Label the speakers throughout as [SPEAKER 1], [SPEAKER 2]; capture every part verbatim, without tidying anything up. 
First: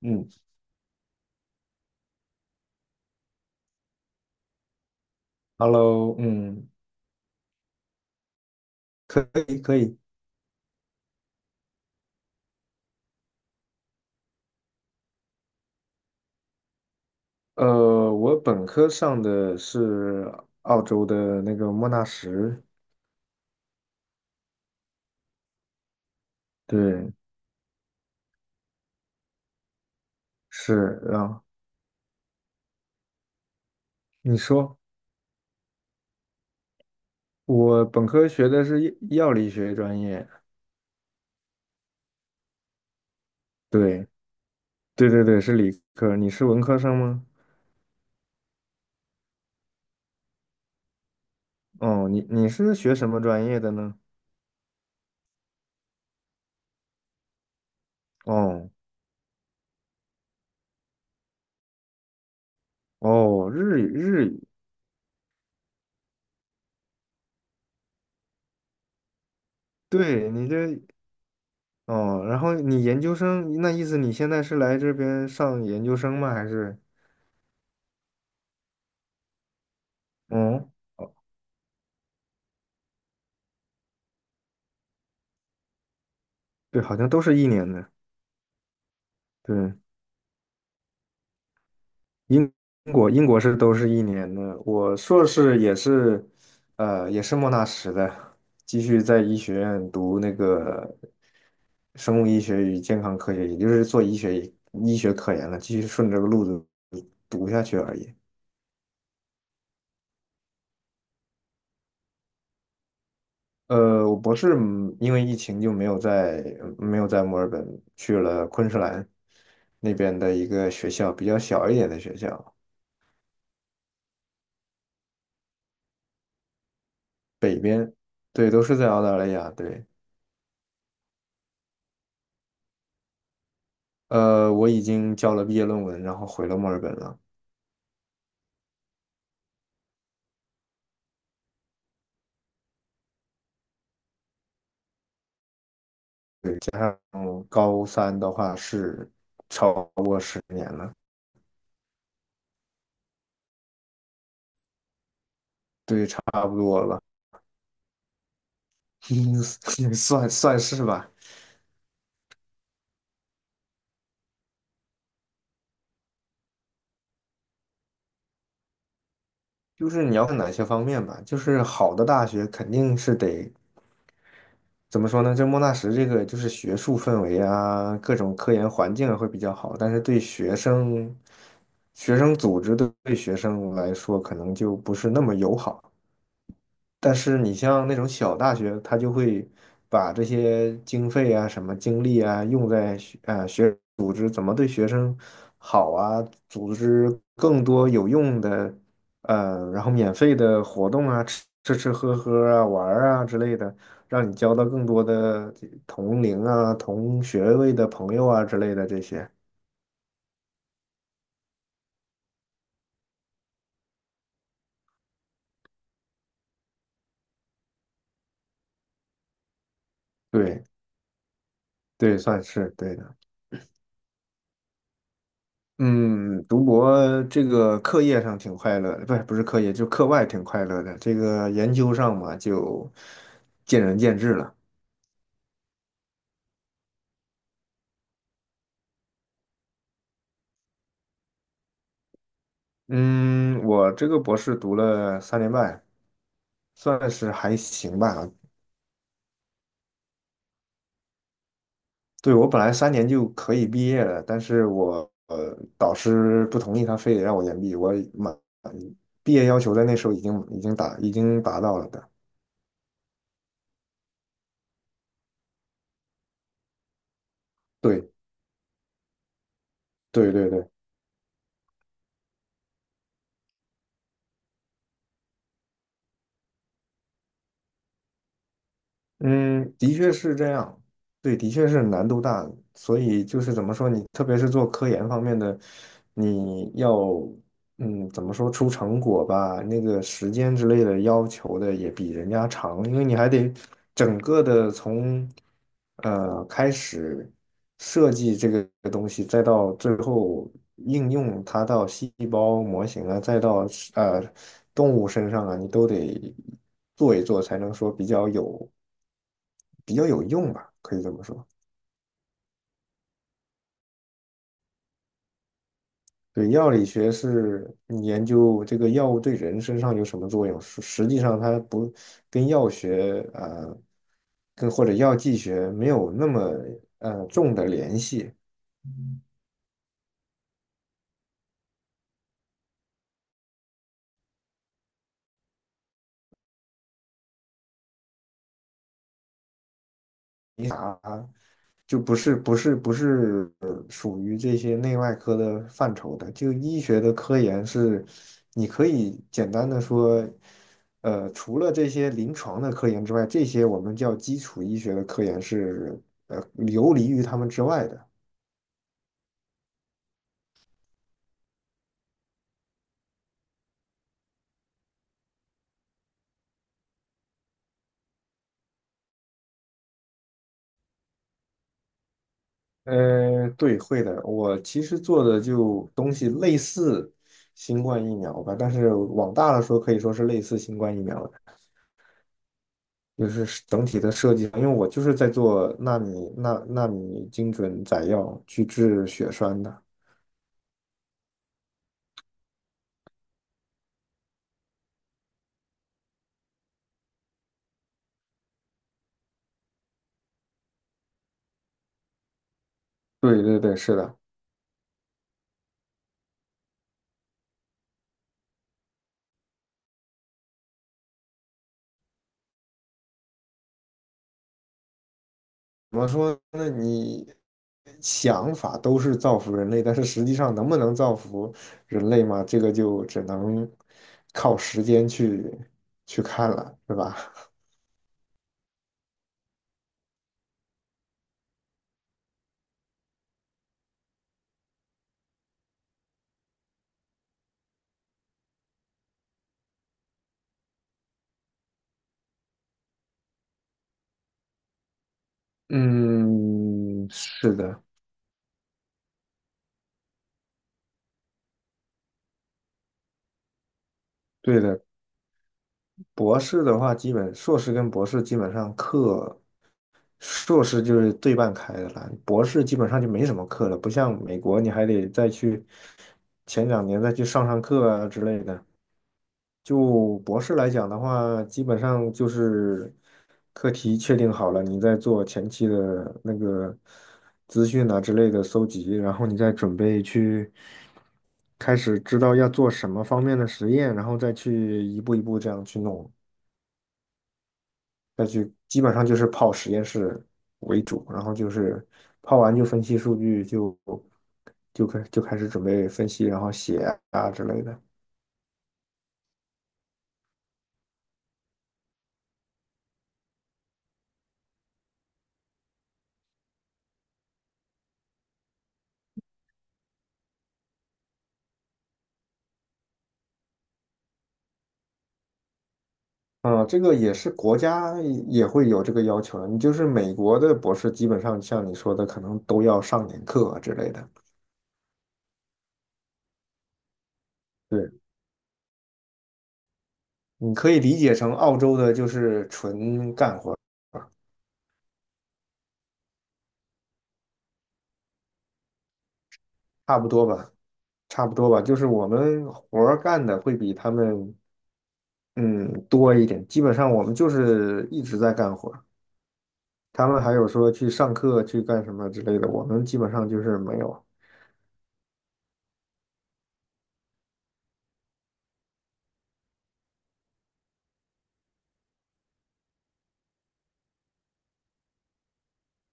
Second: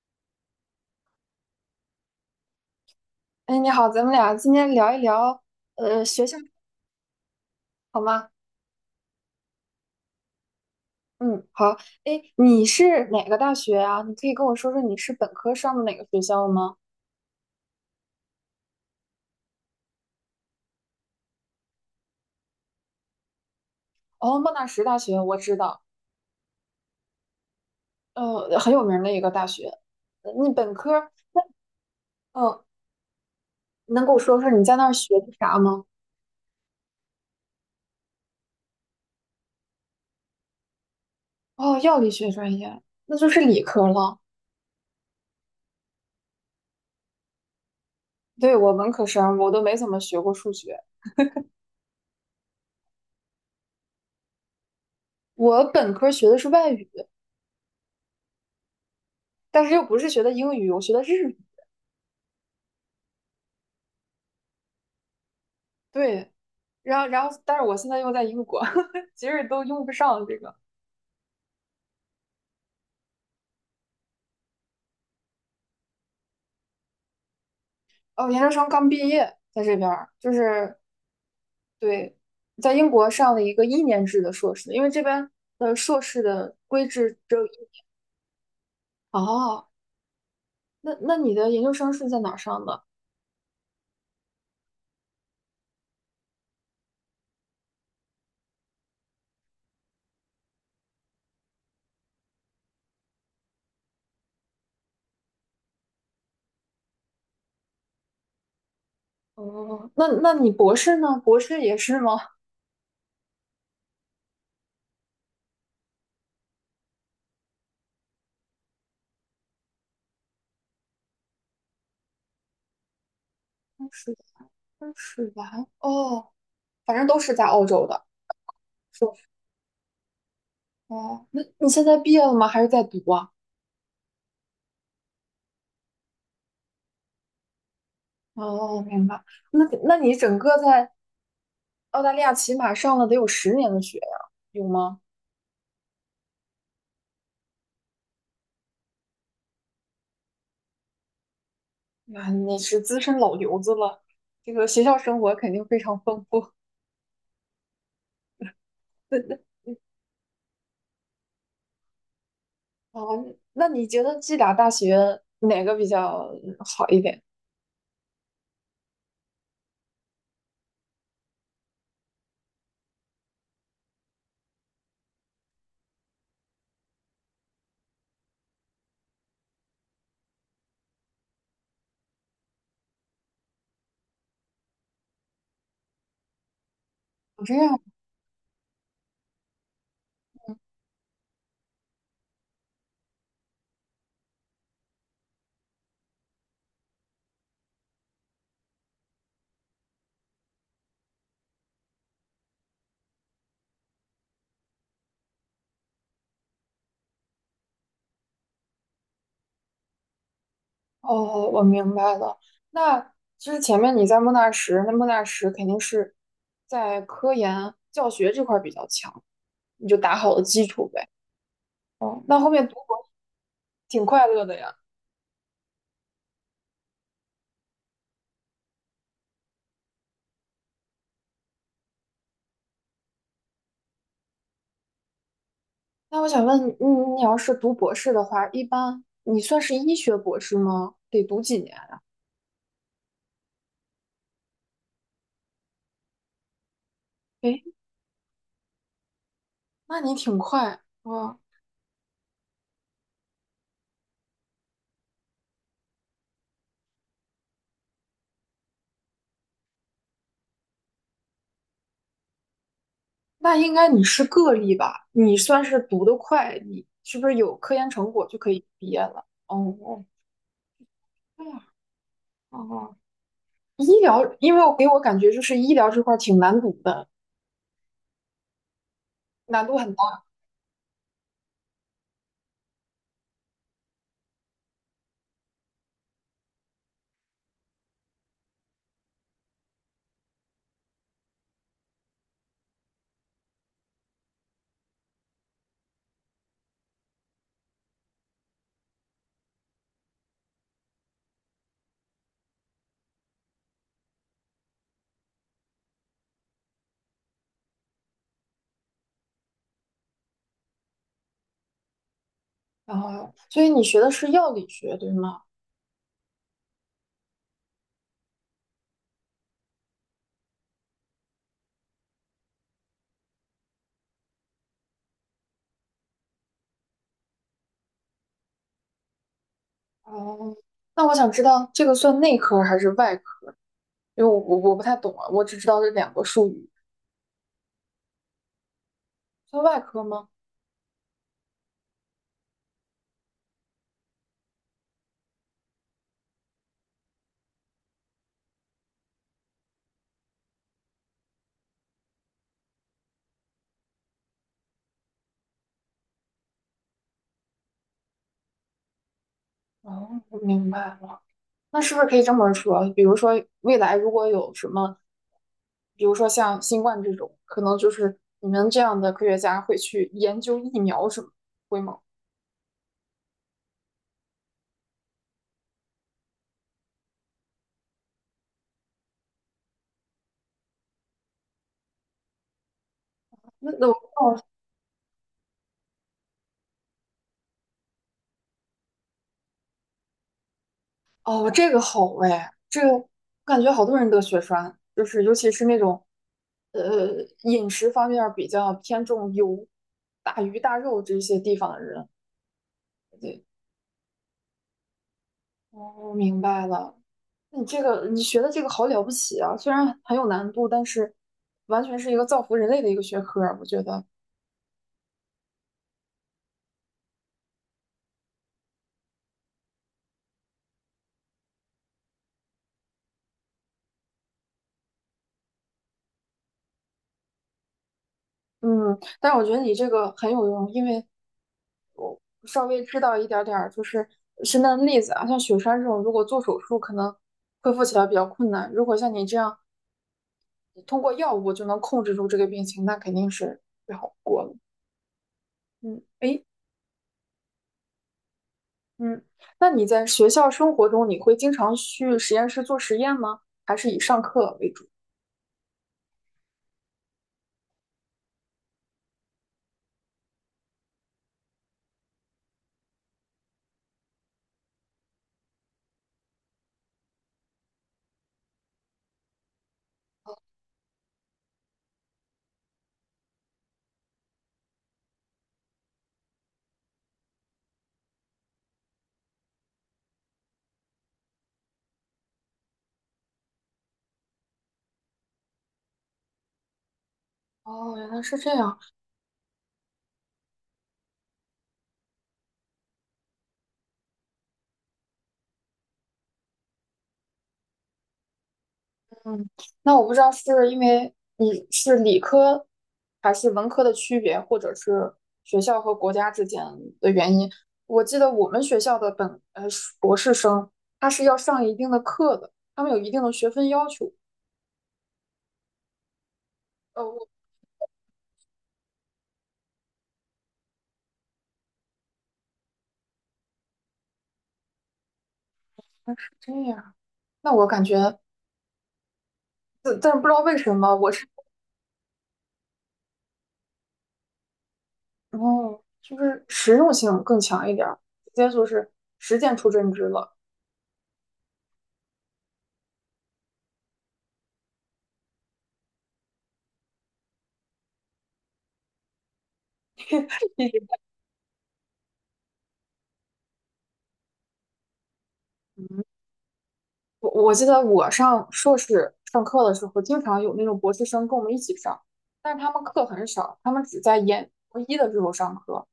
[SPEAKER 1] 嗯
[SPEAKER 2] 哎，你好，咱们俩今天聊一聊，呃，
[SPEAKER 1] ，Hello，
[SPEAKER 2] 学校
[SPEAKER 1] 嗯，
[SPEAKER 2] 好吗？
[SPEAKER 1] 可以可以。
[SPEAKER 2] 嗯，好。哎，你是哪个大学啊？你可以跟我说说你是本科上的哪个学校吗？
[SPEAKER 1] 呃，我本科上的是澳洲的那个莫纳什，
[SPEAKER 2] 哦，莫纳什大学我知道，
[SPEAKER 1] 对，
[SPEAKER 2] 呃，很有名的一个大学。呃你本
[SPEAKER 1] 是
[SPEAKER 2] 科，
[SPEAKER 1] 啊。
[SPEAKER 2] 嗯，能给我
[SPEAKER 1] 你
[SPEAKER 2] 说说你在
[SPEAKER 1] 说，
[SPEAKER 2] 那儿学的啥吗？
[SPEAKER 1] 我本科学的是药药理学专业，
[SPEAKER 2] 哦，药理学专业，那就是理科
[SPEAKER 1] 对，
[SPEAKER 2] 了。
[SPEAKER 1] 对对对，是理科。你是文科生吗？
[SPEAKER 2] 对，我文科生，我都没怎么学过数学。
[SPEAKER 1] 哦，你你是学什么专业的呢？
[SPEAKER 2] 我本科学的是外语，
[SPEAKER 1] 哦
[SPEAKER 2] 但是又不是学的英语，我学的日语。
[SPEAKER 1] 哦，日语日语，
[SPEAKER 2] 对。然后然后，但是我现在又在英国，其实都用不上
[SPEAKER 1] 对
[SPEAKER 2] 这
[SPEAKER 1] 你
[SPEAKER 2] 个。
[SPEAKER 1] 这哦，然后你研究生，那意思你现在是来这边上研究生吗？还是？
[SPEAKER 2] 哦，研究生刚毕业，在这边儿就
[SPEAKER 1] 嗯。
[SPEAKER 2] 是对，在英国上了一个一年制的硕士，因为这边的硕士的
[SPEAKER 1] 对，
[SPEAKER 2] 规
[SPEAKER 1] 好像
[SPEAKER 2] 制
[SPEAKER 1] 都
[SPEAKER 2] 只
[SPEAKER 1] 是
[SPEAKER 2] 有
[SPEAKER 1] 一
[SPEAKER 2] 一。
[SPEAKER 1] 年的。
[SPEAKER 2] 哦，
[SPEAKER 1] 对，
[SPEAKER 2] 那那你的研究生是在哪儿
[SPEAKER 1] 英
[SPEAKER 2] 上的？
[SPEAKER 1] 国英国是都是一年的。我硕士也是，呃，也是莫纳什的，继续在医学院读那个生物医学与健康科学，也就是做医学医学科研了，继续顺着这个路子读下去而已。
[SPEAKER 2] 哦，那那你博士呢？博士也是吗？
[SPEAKER 1] 呃，我博士嗯因为疫情就没有在没有在墨尔本，去了昆士兰那边的一个学校，比较小一点的学校，
[SPEAKER 2] 当是，当是完哦，反正都是在
[SPEAKER 1] 北
[SPEAKER 2] 澳洲
[SPEAKER 1] 边，
[SPEAKER 2] 的
[SPEAKER 1] 对，都是在澳
[SPEAKER 2] 硕
[SPEAKER 1] 大
[SPEAKER 2] 士。
[SPEAKER 1] 利亚，对。
[SPEAKER 2] 哦，那你现在毕业了吗？还是在读啊？
[SPEAKER 1] 呃，我已经交了毕业论文，然后回了墨尔本了。
[SPEAKER 2] 哦，明白。那那你整个在澳大利亚起码上了得有十年的学呀，有吗？
[SPEAKER 1] 对，加上高三的话是超过十年了，
[SPEAKER 2] 那你是资深老油子了，这个学校生活肯定非常
[SPEAKER 1] 对，差
[SPEAKER 2] 丰富。
[SPEAKER 1] 不多了，
[SPEAKER 2] 那
[SPEAKER 1] 算算是吧。
[SPEAKER 2] 啊那你觉得这俩大学哪个比较好一点？
[SPEAKER 1] 就是你要看哪些方面吧，就是好的大学肯定是得怎么说呢？就莫纳什这个就是学术氛围啊，各种科研环境啊会比较好，但是对学生、学生组织对对学生来说可能就不是那么友好。但是
[SPEAKER 2] 哦这
[SPEAKER 1] 你
[SPEAKER 2] 样，
[SPEAKER 1] 像那种小大学，他就会把这些经费啊、什么精力啊，用在学呃学组织怎么对学生好啊，组织更多有用的呃，然后免费的活动啊，吃吃吃喝喝啊，玩儿啊之类的，让你交到更多的这同龄啊、同学位的朋友啊之类的这些。
[SPEAKER 2] 哦，我明白了。那就是前面你在莫纳什，那莫纳什肯定是在科研教学这块儿比较强，你就打好了
[SPEAKER 1] 对
[SPEAKER 2] 基础呗。
[SPEAKER 1] 对，
[SPEAKER 2] 哦，那
[SPEAKER 1] 算
[SPEAKER 2] 后面
[SPEAKER 1] 是
[SPEAKER 2] 读
[SPEAKER 1] 对
[SPEAKER 2] 博
[SPEAKER 1] 的。
[SPEAKER 2] 挺快乐的呀。
[SPEAKER 1] 嗯，读博这个课业上挺快乐的不是不是课业，就课外挺快乐的。这个研究上嘛，就见仁见智了。
[SPEAKER 2] 那我想问，你，你要是读博士的话，一般你算是医学博士吗？得读几年呀？
[SPEAKER 1] 嗯，我这个博士读了三年半，算是还
[SPEAKER 2] 诶，
[SPEAKER 1] 行吧。
[SPEAKER 2] 那你挺快啊！
[SPEAKER 1] 对，我本来三年就可以毕业了，但是我呃导师不同意，他非得让我延毕。我满毕业要求在那时候已经已经达已经达到了的。
[SPEAKER 2] 那应该你是个例吧？你算是读得快，你是不是有科研成
[SPEAKER 1] 对
[SPEAKER 2] 果就可以毕业了？哦，
[SPEAKER 1] 对对对。
[SPEAKER 2] 对呀，哦，医疗，因为我给我感觉就是医疗这块儿挺难读的，难
[SPEAKER 1] 嗯，
[SPEAKER 2] 度很
[SPEAKER 1] 的确
[SPEAKER 2] 大。
[SPEAKER 1] 是这样，对，的确是难度大，所以就是怎么说，你特别是做科研方面的，你要嗯，怎么说出成果吧，那个时间之类的要求的也比人家长，因为你还得整个的从呃开始设计这个东西，再到最后应用它到细胞模型啊，再到呃动物身上啊，你都得做一做，才能说比较有比较有用吧，可以这么说。
[SPEAKER 2] 然所以你学的是药理学，对吗？
[SPEAKER 1] 对，药理学是研究这个药物对人身上有什么作用，实实际上它不跟药学啊呃，跟或者药剂学没有那么呃重的联系，
[SPEAKER 2] 哦，那我想知道这个算内科还是外科？因为我我我不太懂啊，我只知道这两个术语。做外科吗？
[SPEAKER 1] 你就不是不是不是呃属于这些内外科的范畴的。就医学的科研是，你可以简单的说，呃，除了这些临床的科研之外，这些我们叫基础医学的科研是呃游离于他们之外的。
[SPEAKER 2] 哦，我明白了。那是不是可以这么说？比如说，未来如果有什么，比如说像新冠这种，可能就是你们这样的科学家会去研究疫苗什么，会吗？
[SPEAKER 1] 呃，对，会的。我其实做的就东西类似新冠疫苗吧，但是往大了说，可以说是类似新冠疫苗的，就是
[SPEAKER 2] 那
[SPEAKER 1] 整
[SPEAKER 2] 那我
[SPEAKER 1] 体的设计。因为我就是在做纳米纳纳米精准载药去治血栓的。
[SPEAKER 2] 哦，这个好哎，这个我感觉好多人得血栓，就是尤其是那种呃饮食方面比较偏重油、大鱼大肉这些地方的人。
[SPEAKER 1] 对
[SPEAKER 2] 对，
[SPEAKER 1] 对对，是的。
[SPEAKER 2] 哦，我明白了。你这个你学的这个好了不起啊，虽然很有难度，但是完全是一个造福人类的一个学科儿，我觉得。
[SPEAKER 1] 怎么说呢？你想法都是造福人类，但是实际上能不能造福人类嘛？这个就只能靠时间去去看了，是吧？
[SPEAKER 2] 嗯，但是我觉得你这个很有用，因为稍微知道一点儿点儿就是身边的例子啊，像雪山这种，如果做手术可能恢复起来比较困难，如果像你这样通过药物就能控制住这个病情，那肯定是最好不过了。嗯，诶，
[SPEAKER 1] 嗯，是的，
[SPEAKER 2] 嗯，那你在学校生活中，你会经常去实验室做实验吗？还是以上课
[SPEAKER 1] 对
[SPEAKER 2] 为
[SPEAKER 1] 的。
[SPEAKER 2] 主？
[SPEAKER 1] 博士的话，基本硕士跟博士基本上课，硕士就是对半开的了，博士基本上就没什么课了，不像美国，你还得再去前两年再去上上课啊之类的。就博士来讲的话，基本上就是课题确定好了，你再做前期的那个资讯啊之类的搜集，然后你再准备去开始知道要做什么方面的实验，然后再去一步一步这样去弄，
[SPEAKER 2] 哦，原来
[SPEAKER 1] 再
[SPEAKER 2] 是这
[SPEAKER 1] 去
[SPEAKER 2] 样。
[SPEAKER 1] 基本上就是泡实验室为主，然后就是泡完就分析数据就，就开就开始准备分析，然后写啊之类的。
[SPEAKER 2] 嗯，那我不知道是因为你是理科还是文科的区别，或者是学校和国家之间的原因。我记得我们学校的本呃博士生，他是要上一定的课的，他们有一定的学分要求。
[SPEAKER 1] 啊，这个
[SPEAKER 2] 呃，
[SPEAKER 1] 也
[SPEAKER 2] 我
[SPEAKER 1] 是国家也会有这个要求的。你就是美国的博士，基本上像你说的，可能都要上点课啊之类的。
[SPEAKER 2] 们是这样。那我感
[SPEAKER 1] 对，
[SPEAKER 2] 觉，但但是不知道
[SPEAKER 1] 你
[SPEAKER 2] 为
[SPEAKER 1] 可
[SPEAKER 2] 什
[SPEAKER 1] 以
[SPEAKER 2] 么，
[SPEAKER 1] 理
[SPEAKER 2] 我
[SPEAKER 1] 解
[SPEAKER 2] 是
[SPEAKER 1] 成澳洲的就是纯干活儿，
[SPEAKER 2] 哦，就是实用性更强一点儿，直接就是实践出真
[SPEAKER 1] 差
[SPEAKER 2] 知
[SPEAKER 1] 不多
[SPEAKER 2] 了。
[SPEAKER 1] 吧，差不多吧。就是我们活儿干的会比他们嗯多一点，基本上我们就是一直在干活儿。他们还有说去 上课去干什么之类的，我们基本上就是没有。
[SPEAKER 2] 我我记得我上硕士上课的时候，经常有那种博士生跟我们一起上，但是他们课很少，他们只在研博一的时候上课。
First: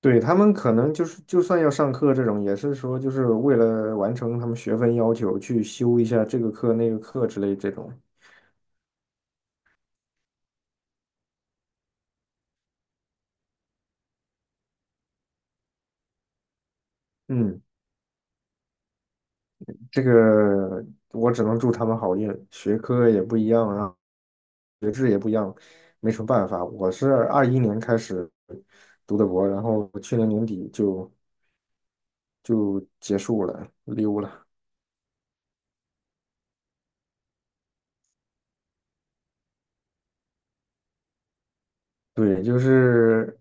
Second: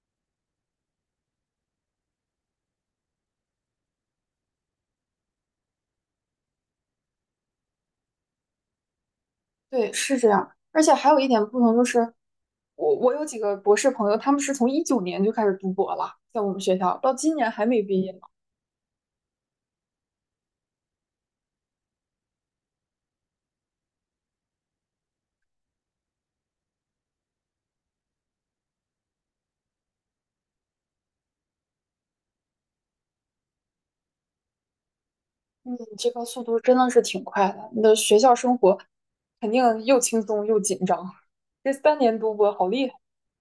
[SPEAKER 1] 对，他们可能就是，就算要上课这种，也是说就是为了完成他们学分要求，去修一下这个课那个课之类这种。
[SPEAKER 2] 对，是这样。而且还有一点不同就是，我我有几个博士朋友，他们是从二零一九年就开始读博了，在我们学校到今年
[SPEAKER 1] 嗯，
[SPEAKER 2] 还没毕业呢。
[SPEAKER 1] 这个我只能祝他们好运，学科也不一样啊，学制也不一样，没什么办法。我是二一年开始读的博，然后去年年底就就结束了，溜了。
[SPEAKER 2] 嗯，这个速度真的是挺快的。你的学校生活肯定又轻松又紧张，这三年读
[SPEAKER 1] 对，
[SPEAKER 2] 博
[SPEAKER 1] 就
[SPEAKER 2] 好厉害。
[SPEAKER 1] 是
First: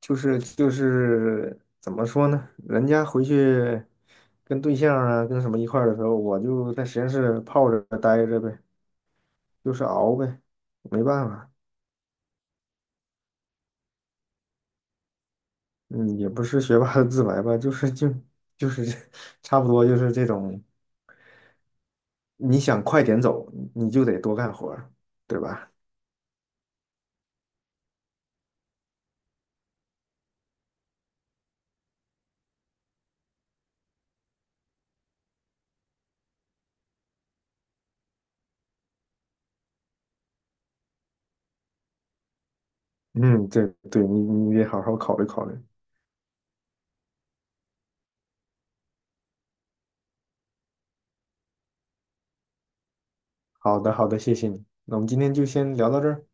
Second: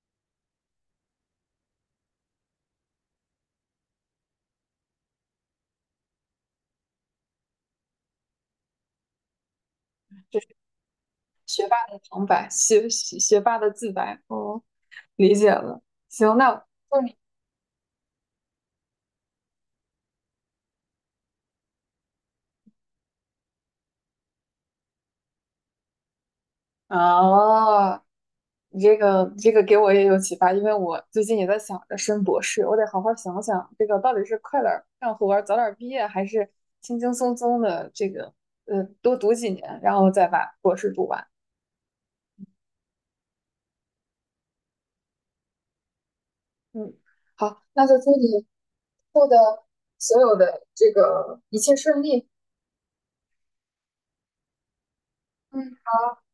[SPEAKER 1] 就是就是怎么说呢？人家回去跟对象啊，跟什么一块儿的时候，我就在实验室泡着待着呗，就是熬呗，没办法，
[SPEAKER 2] 学霸的旁白，学学学霸的自白。哦，理解了。
[SPEAKER 1] 嗯，也
[SPEAKER 2] 行，
[SPEAKER 1] 不是
[SPEAKER 2] 那
[SPEAKER 1] 学霸
[SPEAKER 2] 问
[SPEAKER 1] 的
[SPEAKER 2] 你
[SPEAKER 1] 自白吧，就是就就是 差不多就是这种，你想快点走，你就得多干活儿对吧？
[SPEAKER 2] 啊，你这个这个给我也有启发，因为我最近也在想着升博士，我得好好想想这个到底是快点儿干活儿早点儿毕业，还是轻轻松松的这个呃多读几年，然后再把博士读完。
[SPEAKER 1] 嗯，对对，你你得好好考虑考虑。
[SPEAKER 2] 嗯，好，那就祝你以后的所有的这个一切顺利。
[SPEAKER 1] 好的好的，谢谢你，那我们今天就
[SPEAKER 2] 嗯，
[SPEAKER 1] 先聊到这儿，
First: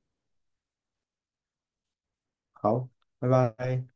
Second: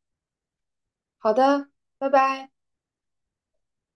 [SPEAKER 2] 好的，拜拜。
[SPEAKER 1] 好，拜拜。